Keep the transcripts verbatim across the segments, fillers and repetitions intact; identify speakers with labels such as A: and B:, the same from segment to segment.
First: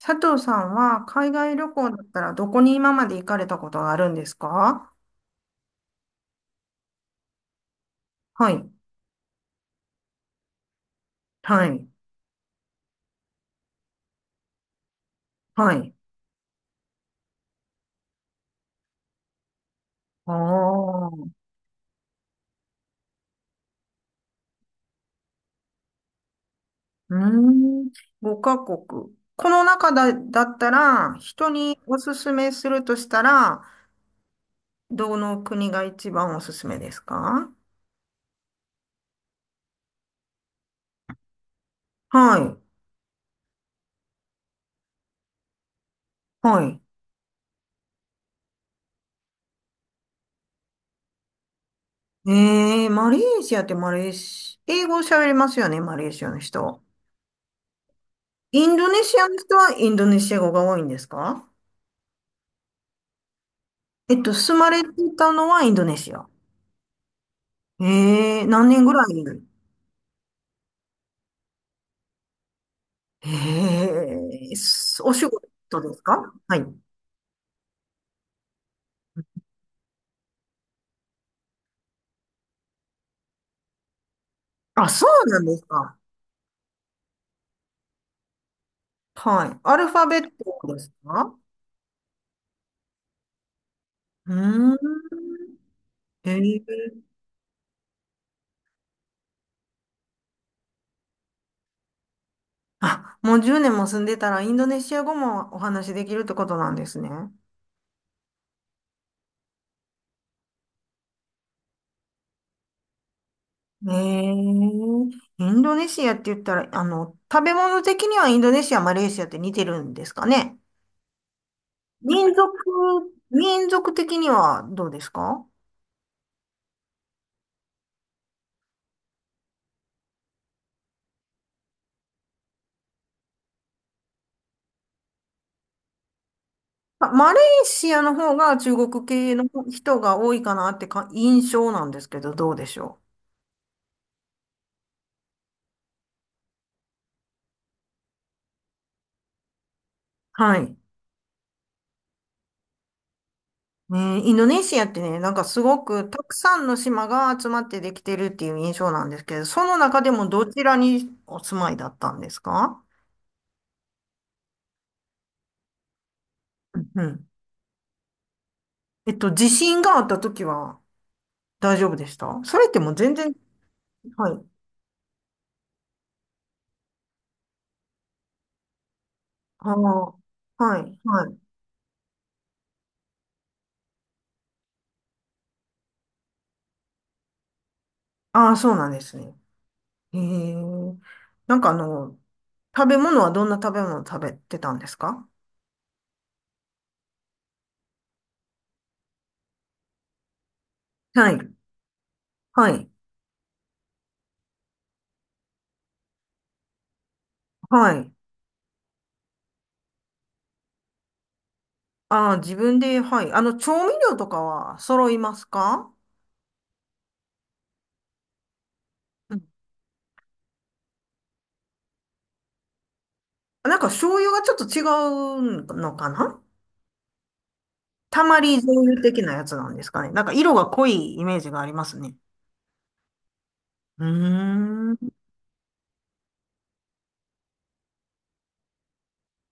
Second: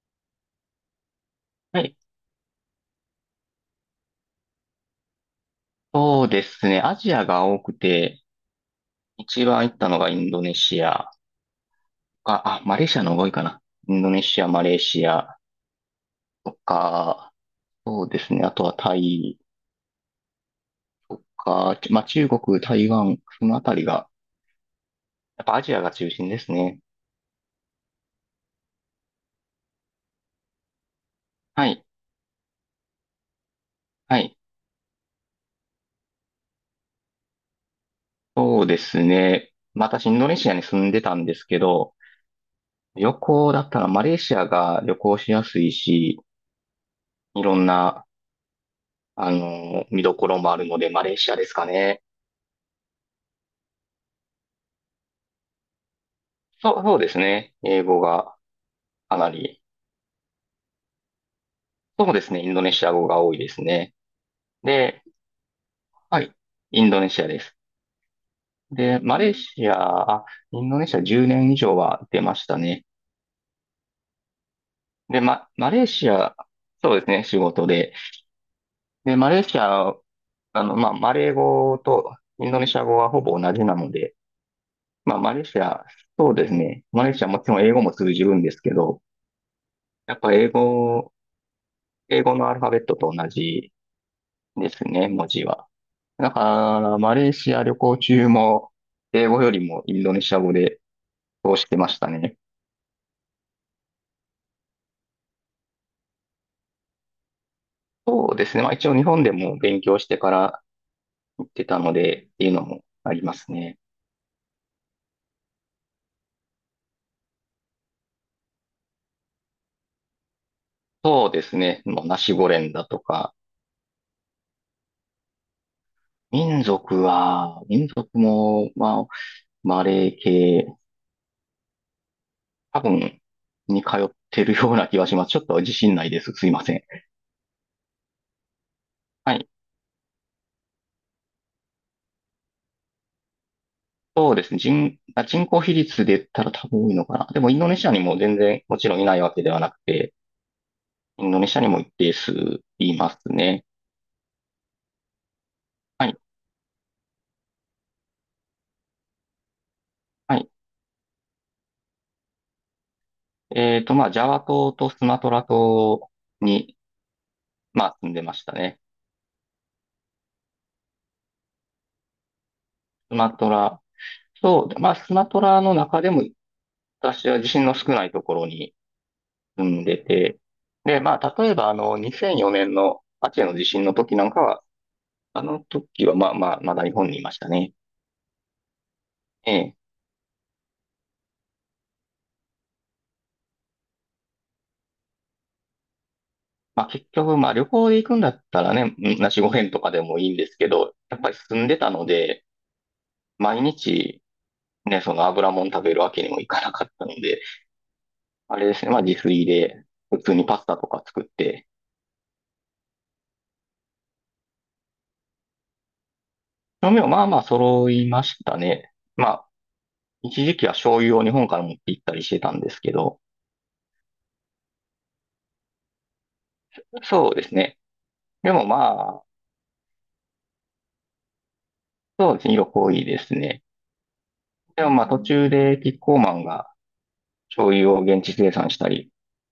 A: 佐藤さんは海外旅
B: は
A: 行だ
B: い。
A: ったらどこに今まで行かれたことがあるんですか？
B: そうですね。アジアが多くて、
A: はい。
B: 一番行ったのがインドネシア
A: はい。
B: か、あ、マレーシアの方が多いかな。インドネシア、マレーシア
A: はい。
B: とか、そうですね。あとはタイ
A: ああ。
B: と
A: う
B: か、ちまあ、中国、台湾、そのあたりが、やっぱアジアが中心ですね。
A: ーん。ごかこくカ国。この中だ、だったら、人
B: は
A: に
B: い。
A: おすすめするとしたら、
B: はい。
A: どの国が一番おすすめですか？
B: そうですね。まあ私、インドネシアに住んでたんですけど、
A: はい。
B: 旅行だったらマレーシアが旅行しやすいし、
A: はい。
B: いろんな、あの、見どころもあるので、マレーシアですかね。
A: えー、マレーシアってマレーシ、英語喋れますよね、マレーシアの
B: そ
A: 人。
B: う、そうですね。英語が
A: インドネ
B: か
A: シア
B: な
A: の人
B: り、
A: はインドネシア語が多いんですか？
B: そうですね。インドネシア語が多いですね。
A: えっと、住まれて
B: で、
A: たのはインドネシ
B: は
A: ア。
B: い。インドネシアです。
A: ええ、何年ぐ
B: で、
A: らい
B: マ
A: に？
B: レーシア、あ、インドネシアじゅうねん以上は出ましたね。
A: ええ、すお
B: で、
A: 仕
B: ま、マ
A: 事
B: レー
A: です
B: シ
A: か？
B: ア、
A: はい。
B: そうですね。仕事で。で、マレーシア、あの、まあ、マレー語とインドネシア語はほぼ同じなので、
A: あ、そ
B: まあ、
A: う
B: マ
A: な
B: レー
A: んで
B: シ
A: す
B: ア、
A: か。
B: そうですね。マレーシアもちろん英語も通じるんですけど、
A: はい。アルファ
B: や
A: ベ
B: っ
A: ッ
B: ぱ英
A: トです
B: 語、
A: か？
B: 英語のアルファベットと同じ
A: う
B: で
A: ー
B: すね、文
A: ん。
B: 字は。
A: え
B: だから、
A: え。
B: マレーシア旅行中も、英語よりもインドネシア語で通してましたね。
A: あ、もうじゅうねんも住んでたらインドネシア語もお話しできるってことなんですね。
B: そうですね。まあ一応日本でも勉強してから行ってたので、っていうのもありますね。
A: ええ。インドネシアって言ったら、あの、食べ物的にはインドネシア、マレーシアって似てるんですかね。
B: そうですね。もうナ
A: 民
B: シ
A: 族、
B: ゴレンだとか、
A: 民族的にはどうですか？
B: 民族は、民族も、まあ、マレー系、多分、に通ってるような気がします。ちょっと自信ないです。すいません。
A: あ、マレーシアの方が中国系
B: は
A: の
B: い。
A: 人が多いかなってか印象なんですけど、どうでしょう。
B: そうですね。人、あ人口比率で言ったら多分多いのかな。でもインドネシアにも全然もちろんいないわけではなくて、
A: はい。
B: インドネシアにも一定数いますね。
A: ね、インドネシアってね、なんかすご
B: は
A: くた
B: い。
A: くさんの島が集まってできてるっていう印象なんですけど、その中でも
B: は
A: ど
B: い。
A: ちらにお住まいだったんですか？
B: えっと、まあ、ジャワ島とスマトラ島に、
A: うんうん。
B: まあ、住んでましたね。
A: えっと、地震があった時は大丈夫でした？それってもう全
B: スマ
A: 然、
B: トラ。
A: はい。
B: そう。まあ、スマトラの中でも、私は地震の少ないところに住
A: あ
B: んで
A: あ、
B: て、
A: はい、
B: で、ま
A: は
B: あ、
A: い。
B: 例えば、あの、にせんよねんのアチェの地震の時なんかは、あの時は、まあまあ、まだ日本にいましたね。
A: ああ、そうなんですね。
B: ええ。
A: へえ。なんかあの、食べ物はどんな食べ物を食べてたんですか？
B: まあ、結局、まあ、旅行で行くんだったらね、なしご編とかでもいいんですけど、やっ
A: は
B: ぱり
A: い。
B: 住んでたので、
A: はい。
B: 毎日、ね、その油もん食べるわけにもいかなかったので、
A: はい。
B: あれですね、まあ自炊で普通にパスタとか作って、
A: ああ、自分で、はい。あの、調味料とかは揃いますか？
B: 調味料まあまあ揃いましたね。ま
A: う
B: あ、
A: ん。
B: 一時期は醤油を日本から持って行ったりしてたんですけど、
A: なんか醤油がちょっと違うのかな？
B: そうですね。
A: たま
B: で
A: り
B: も
A: 醤油
B: ま
A: 的
B: あ、
A: なやつなんですかね。なんか色が濃いイメージがありますね。
B: そうですね、色濃いですね。
A: う
B: でも
A: ー
B: まあ
A: ん。
B: 途中でキッコーマンが醤油を現地生産したり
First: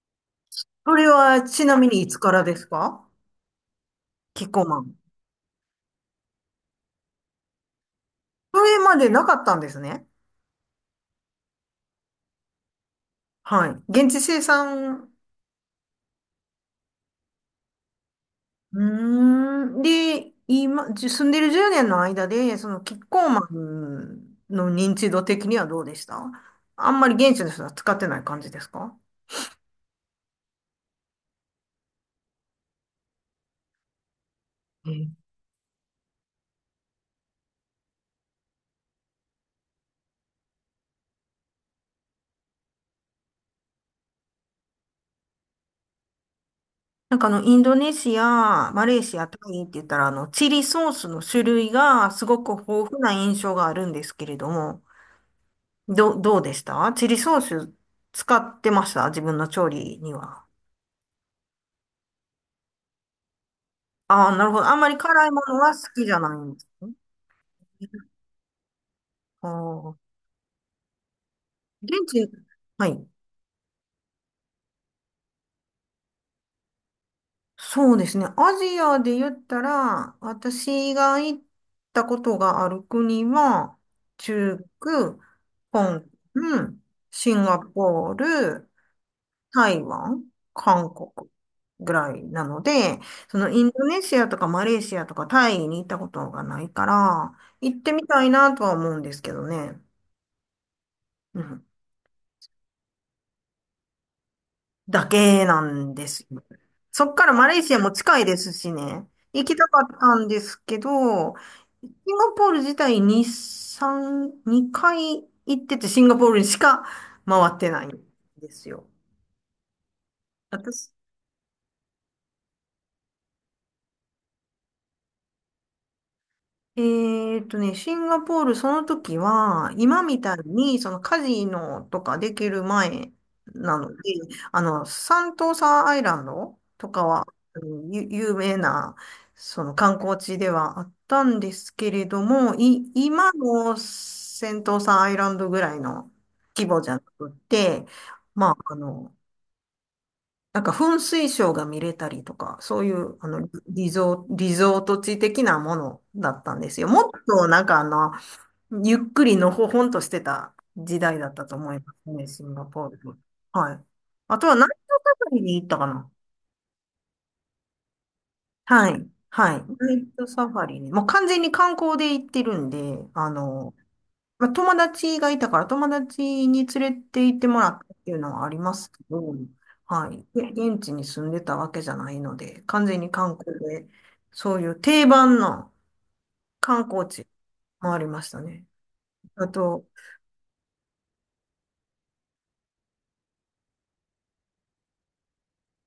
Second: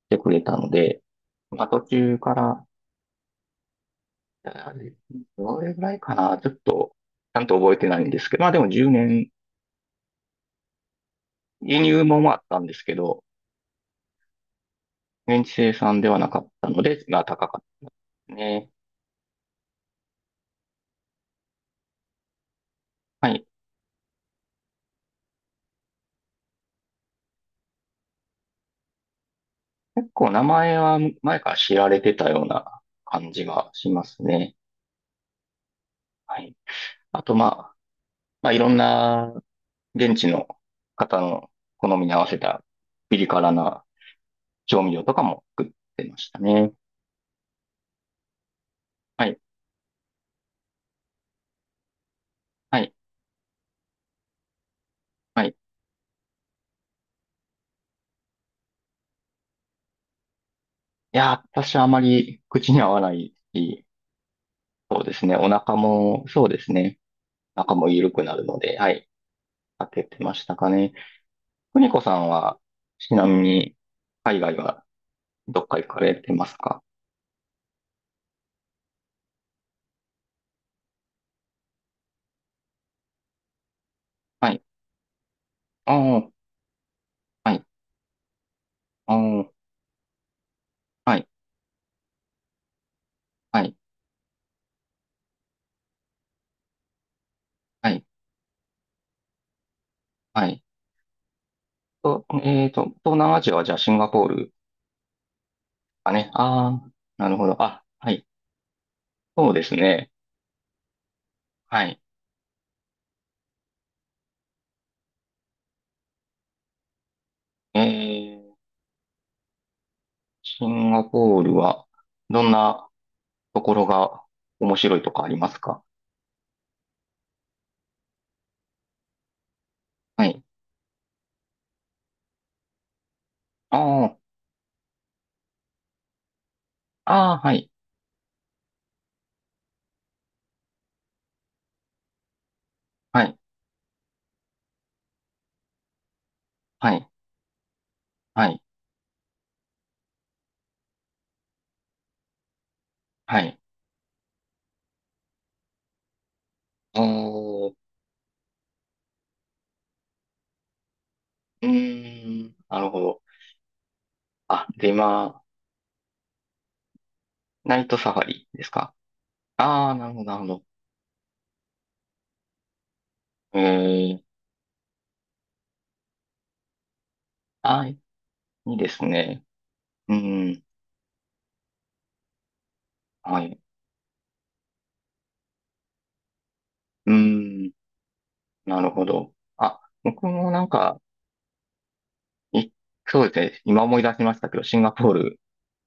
B: してくれたの
A: そ
B: で、
A: れはち
B: まあ
A: な
B: 途
A: みにいつ
B: 中
A: か
B: か
A: らで
B: ら、
A: すか？キッコー
B: あ
A: マ
B: れ
A: ン。
B: どれぐらいかな、ちょっと、ちゃんと覚えてないんですけど、まあで
A: そ
B: も
A: れ
B: 10
A: までな
B: 年、
A: かったんですね。
B: 輸入もあったんですけど、
A: はい。現地生産。
B: 現地生産ではなかったので、まあ高かったね。
A: うーん。で、今、じ住んでるじゅうねんの間で、そのキッコー
B: は
A: マ
B: い。
A: ンの認知度的にはどうでした？あんまり現地の人は使ってない感じですか？
B: 結構名前は前から知られてたような感じがしますね。
A: うん。
B: はい。あとまあ、まあいろんな現地の方の好みに合わせたピリ辛な調味料とかも作ってましたね。
A: なんかあの、インドネシア、マレーシア、
B: は
A: タ
B: い。
A: イって言ったら、あの、チリソースの種類がすごく
B: は
A: 豊
B: い。
A: 富な印象があるんですけれども、
B: はい。い
A: ど、どうでしたチリソース？使ってました自分の調理には？
B: やー、私はあまり口に合わないし、
A: ああ、なるほど。あんまり
B: そうで
A: 辛
B: す
A: い
B: ね。
A: も
B: お
A: のは
B: 腹
A: 好きじゃ
B: も、
A: ない
B: そう
A: んで
B: で
A: す
B: す
A: ね。
B: ね。お腹も緩くなるので、はい。
A: あ
B: 開
A: あ、
B: けてましたかね。邦
A: 現
B: 子さん
A: 地、
B: は、
A: はい。
B: ちなみに、海外はどっか行かれてますか？
A: そうですね。アジアで言ったら、私が行ったことがある国は、
B: は
A: 中
B: い。
A: 国、
B: あ
A: 香港、
B: あ、
A: シン
B: は
A: ガ
B: い。
A: ポール、
B: ああ、
A: 台湾、韓国
B: はい。
A: ぐらいなので、その
B: は
A: イン
B: い。
A: ドネシアとかマレーシアとかタイに行ったことがないから、行っ
B: は
A: て
B: い。
A: みたいなとは思うんですけどね。
B: はい。
A: うん。
B: と、えっと、東南アジアはじゃあシンガポール
A: だけなんで
B: か
A: す
B: ね。
A: よ。
B: ああ、
A: そっか
B: な
A: ら
B: るほ
A: マ
B: ど。
A: レーシア
B: あ、
A: も
B: は
A: 近い
B: い。
A: ですしね。行
B: そう
A: き
B: で
A: た
B: す
A: かっ
B: ね。
A: たんですけど、
B: は
A: シ
B: い。
A: ンガポール自体にさん、にかい行ってて、シンガポールにしか回って
B: え
A: ないん
B: ー、
A: ですよ。
B: シ
A: 私、
B: ンガポールは、どんなところが面白いとかありますか？
A: えーっとね、シンガポール、その時は、今み
B: は
A: たい
B: い。
A: に、そのカジノとかできる前なので、
B: あ
A: あの、サントーサーアイランドとかは、
B: あ、ああ、は
A: あ
B: い。
A: のゆ有名な、その観光地ではあったんですけれども、い、
B: は
A: 今
B: い。
A: のセントーサーアイランドぐらいの規模じ
B: は
A: ゃな
B: い。
A: くて、
B: は
A: まあ、
B: い。
A: あの、なんか噴水ショーが見れたりとか、そういう、あ
B: は
A: の、
B: い。
A: リゾ、リゾート地的なものだったんですよ。も
B: お
A: っとなん
B: ー、
A: かあの、ゆっくりのほほんとしてた時代だったと
B: う
A: 思いますね、
B: ー
A: シン
B: ん、
A: ガ
B: な
A: ポー
B: る
A: ル。
B: ほど。
A: はい。あとはナ
B: あ、
A: イト
B: で、
A: サファリ
B: 今、
A: に行ったかな。
B: ナイトサファリです
A: は
B: か？
A: い。はい。
B: あ
A: ナ
B: あー、
A: イ
B: なるほど、
A: ト
B: なるほ
A: サフ
B: ど。
A: ァリに。もう完全に観光で行ってるんで、あの、
B: ええ
A: まあ、友達がいたから、友達に連れて行ってもらっ
B: あ
A: たっ
B: い
A: ていうのはありま
B: いで
A: すけ
B: す
A: ど、
B: ね。
A: は
B: う
A: い。で
B: ん、
A: 現地に住んでたわけじゃないので、完全に観
B: は
A: 光
B: い。
A: で、そういう定番の観光
B: う
A: 地
B: ん、
A: 回りましたね。
B: なるほど。
A: あ
B: あ、
A: と、
B: 僕もなんか、い、そうですね。今思い出しましたけど、シンガポール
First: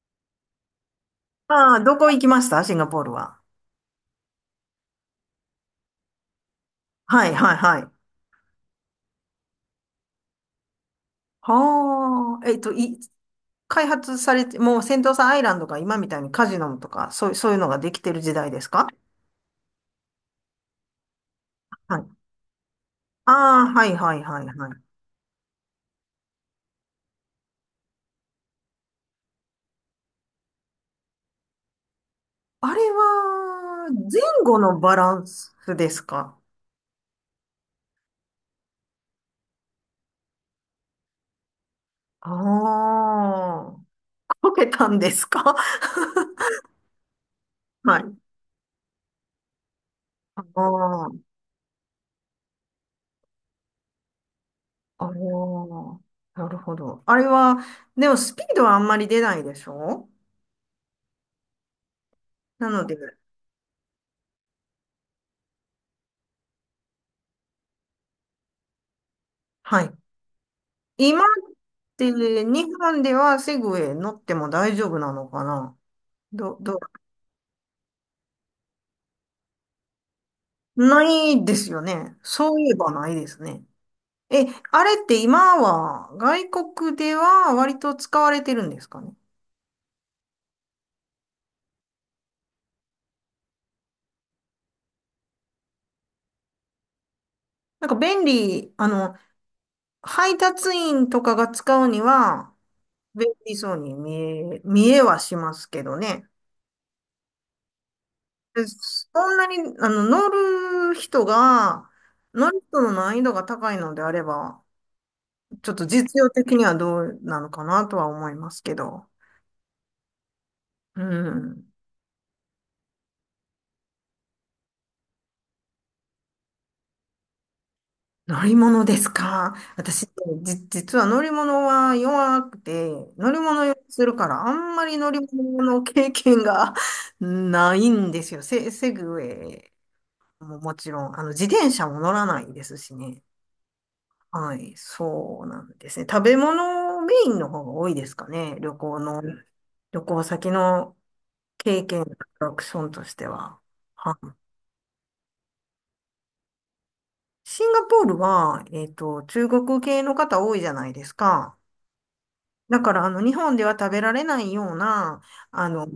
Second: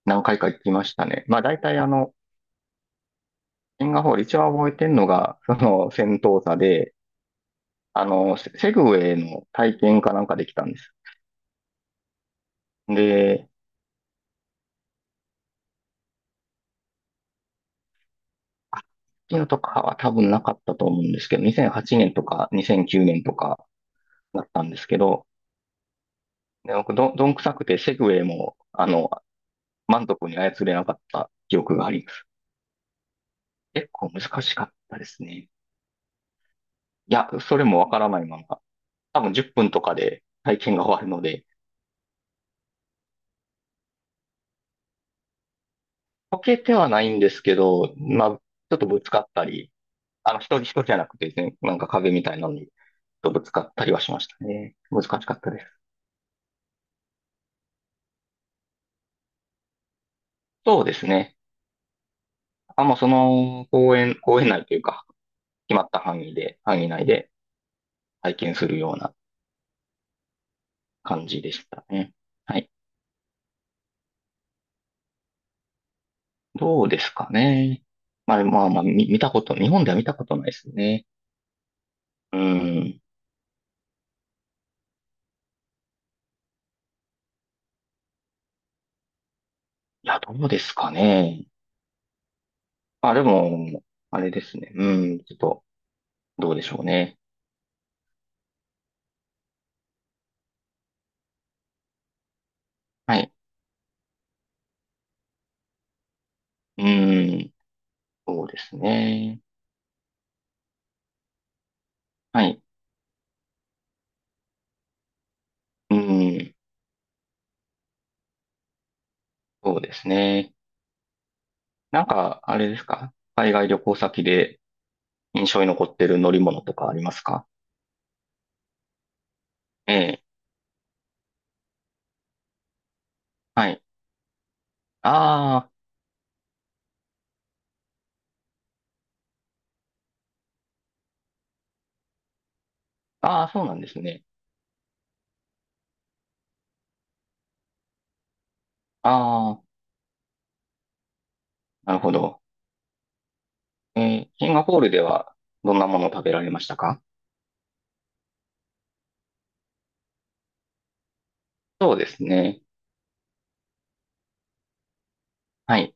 B: 何回か行きましたね。まあ、大
A: あ
B: 体
A: あ、
B: あ
A: どこ
B: の、
A: 行きましたシンガポールは？
B: シンガポール一番覚えてるのが、その、戦闘車で、
A: はい、はい、はい。
B: あの、セセグウェイの体験かなんかできたんです。
A: はあ、えっと、い、
B: で、
A: 開発されて、もうセントサアイランドが今みたいにカジノとか、そう、そういうのができてる時代です
B: あ、
A: か？
B: のとかは多分なかったと思うんですけど、2008
A: はい。
B: 年とかにせんきゅうねん
A: あ
B: とか、
A: あ、はい、はい、は
B: だ
A: い、
B: った
A: は
B: んです
A: い。
B: けど、で僕ど、どんくさくてセグウェイも、あの、満足に操れなかった記憶があります。
A: あれは、
B: 結構
A: 前
B: 難し
A: 後
B: かっ
A: のバ
B: たで
A: ラ
B: す
A: ン
B: ね。い
A: スですか？
B: や、それもわからないまま、多分じゅっぷんとかで体験が終わるので、
A: ああー、こけたんですか？
B: 溶けてはないんですけど、
A: はい。
B: まあ、ちょっとぶつかったり、あの、
A: あ
B: 人、人じゃな
A: あ、
B: くてですね、なんか壁みたいなのに、ちょっとぶつかったりはしましたね。難
A: あ
B: し
A: あ、
B: かったです。
A: なるほど。あれは、でもスピードはあんまり出ないでしょ？
B: そうですね。
A: な
B: あ、
A: ので、
B: もうその公園、公園内というか、決まった範囲で、範囲内で体験するような
A: はい。今っ
B: 感じでした
A: て
B: ね。は
A: 日
B: い。
A: 本ではセグウェイ乗っても大丈夫なのかな？ど、ど、
B: どうですかね。まあまあまあ、み見たこと、日本では見たことないです
A: な
B: ね。
A: いですよね。
B: う
A: そういえば
B: ん。い
A: ないですね。え、あれって今は外国では割と使われてるんですかね？
B: や、どうですかね。まあ、でも、あれですね。うん。ちょっと、どうでしょうね。
A: なんか便利、あの、配達員とかが使うには
B: は
A: 便
B: い。
A: 利そうに見え、見えはしますけどね。
B: うん。そうで
A: で
B: す
A: そん
B: ね。
A: なに、あの、乗る人が、
B: は
A: 乗る
B: い。
A: 人の難易度が高いのであれば、ちょっと
B: う
A: 実用
B: ん。
A: 的にはどうなのかなとは思いますけど。
B: そうですね。
A: うん。
B: なんか、あれですか？海外旅行先で印象に残ってる乗り物とかありますか？
A: 乗り物ですか、
B: え
A: 私？
B: え。
A: じ、実は乗り物は弱くて、乗り物
B: は
A: 酔
B: い。
A: いするから、あんまり乗り物
B: あ
A: の経験が ないんですよ。セ、セグウェイももちろん、あの、自転車も乗らないですしね。
B: あ、ああ、そうなんですね。
A: はい、そうなんですね。食べ物メインの方が多いですかね。旅行の、
B: ああ、
A: 旅行先の経
B: なる
A: 験、アト
B: ほど。
A: ラクションとしては。
B: え
A: は
B: ー
A: い。
B: シンガポールではどんなものを食べられましたか？
A: シンガポールは、えっと、中国系の方多いじゃないですか。
B: そうですね。
A: だから、あの、日本では食べられないような、あ
B: は
A: の、
B: い。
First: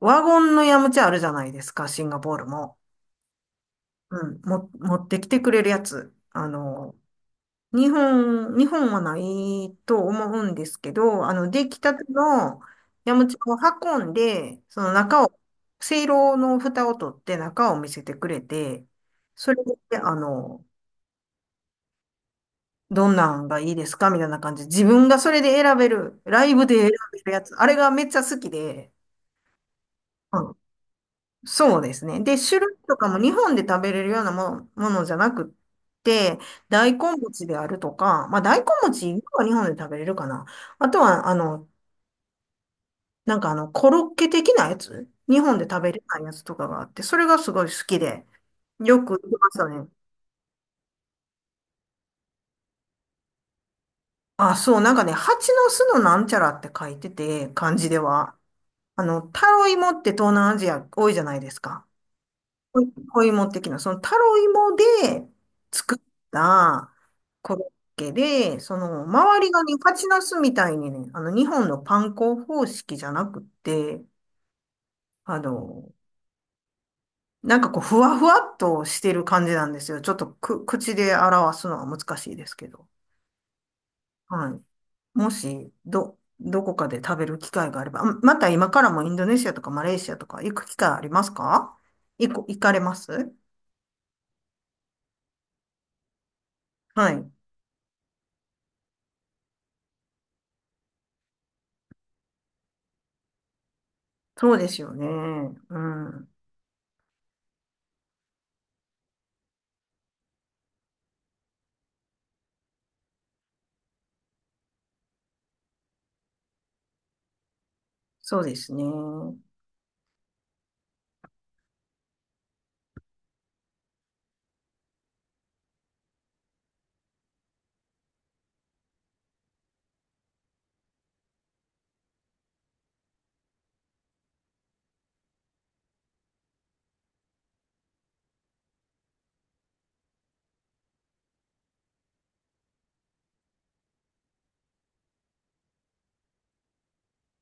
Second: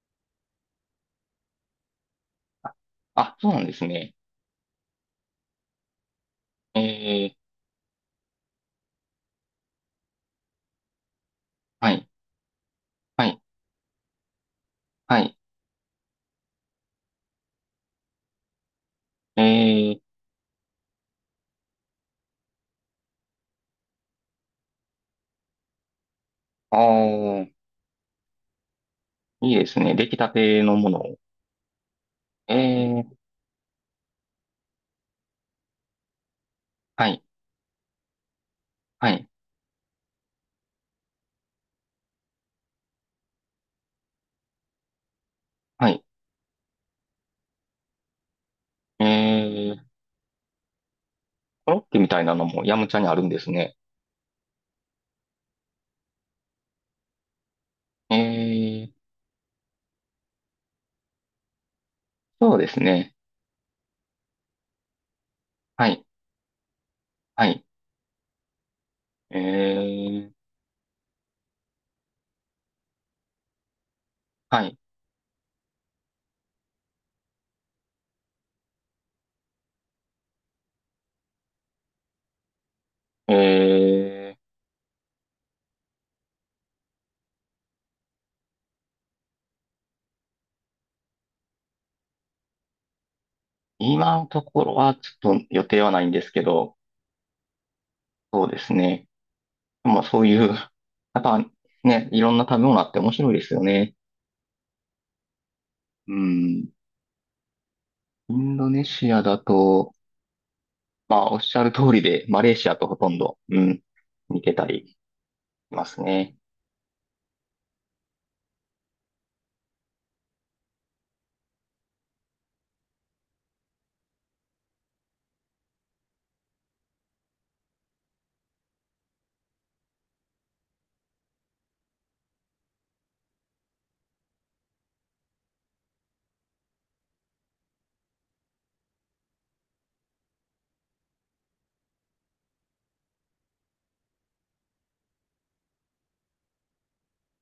A: ワゴンのヤムチャあるじゃないですか、シンガポール
B: あ、
A: も。
B: あそうなんですね。
A: うん、も、持ってきてくれるやつ。あ
B: え
A: の、
B: ー、
A: 日本、日本はないと思うんですけど、あの、出来
B: は
A: たて
B: い、
A: のヤム
B: は
A: チャ
B: い、
A: を運んで、その
B: は
A: 中
B: い。
A: を、せいろの蓋を取って中を見せてくれて、
B: え
A: それで、
B: ー、
A: あの、どんなんがいいですかみたいな感じで、自分がそれで選べる、ライブで
B: あ
A: 選べるや
B: ー、
A: つ、あれがめっちゃ好きで、
B: いいですね。出来たてのものを。
A: そうですね。で、
B: え
A: 種類とか
B: ー、
A: も日本で食べれるようなもの、ものじゃなくって、大
B: は
A: 根
B: い、
A: 餅であるとか、まあ大根
B: は
A: 餅
B: い、
A: は日本で食べれるかな。あとは、あの、なんかあの、コロッケ的なやつ、日本で食
B: は
A: べれ
B: い。
A: ないやつとかがあって、それがすごい好きで、よ
B: え
A: く行きました
B: ー、
A: ね。
B: コロッケみたいなのもヤムチャにあるんですね。
A: あ、そう、なんかね、蜂の巣のなんちゃらって書いてて、漢字で
B: え
A: は。
B: ー、
A: あの、タロイモって東南アジア多いじゃないですか。
B: そうです
A: 小
B: ね。
A: 小芋的な、そのタロイモで
B: は
A: 作っ
B: い、
A: た
B: は
A: コ
B: い。
A: ロッケで、その
B: え
A: 周りがね、蜂ナ
B: ー、
A: スみたいにね、あの日本のパン粉方式じゃなくって、
B: はい。
A: あの、なんかこう、ふわふわっとしてる感じなんですよ。ちょっとく、口で表すのは難しいですけど。
B: えー、
A: はい。もし、ど、どこかで食べる機会があれば、あまた今からもインドネシアとかマレーシアとか行く機会ありますか？行こ、行かれます？
B: 今のところはちょっと予定はないんですけど、
A: はい。
B: そうですね。まあそういう、やっぱね、いろんな食べ物あって面白いですよね。
A: そうですよね。う
B: う
A: ん。
B: ん。インドネシアだと、まあおっしゃる通りで、マレーシアとほとんど、うん、似てたりしますね。
A: そうですね。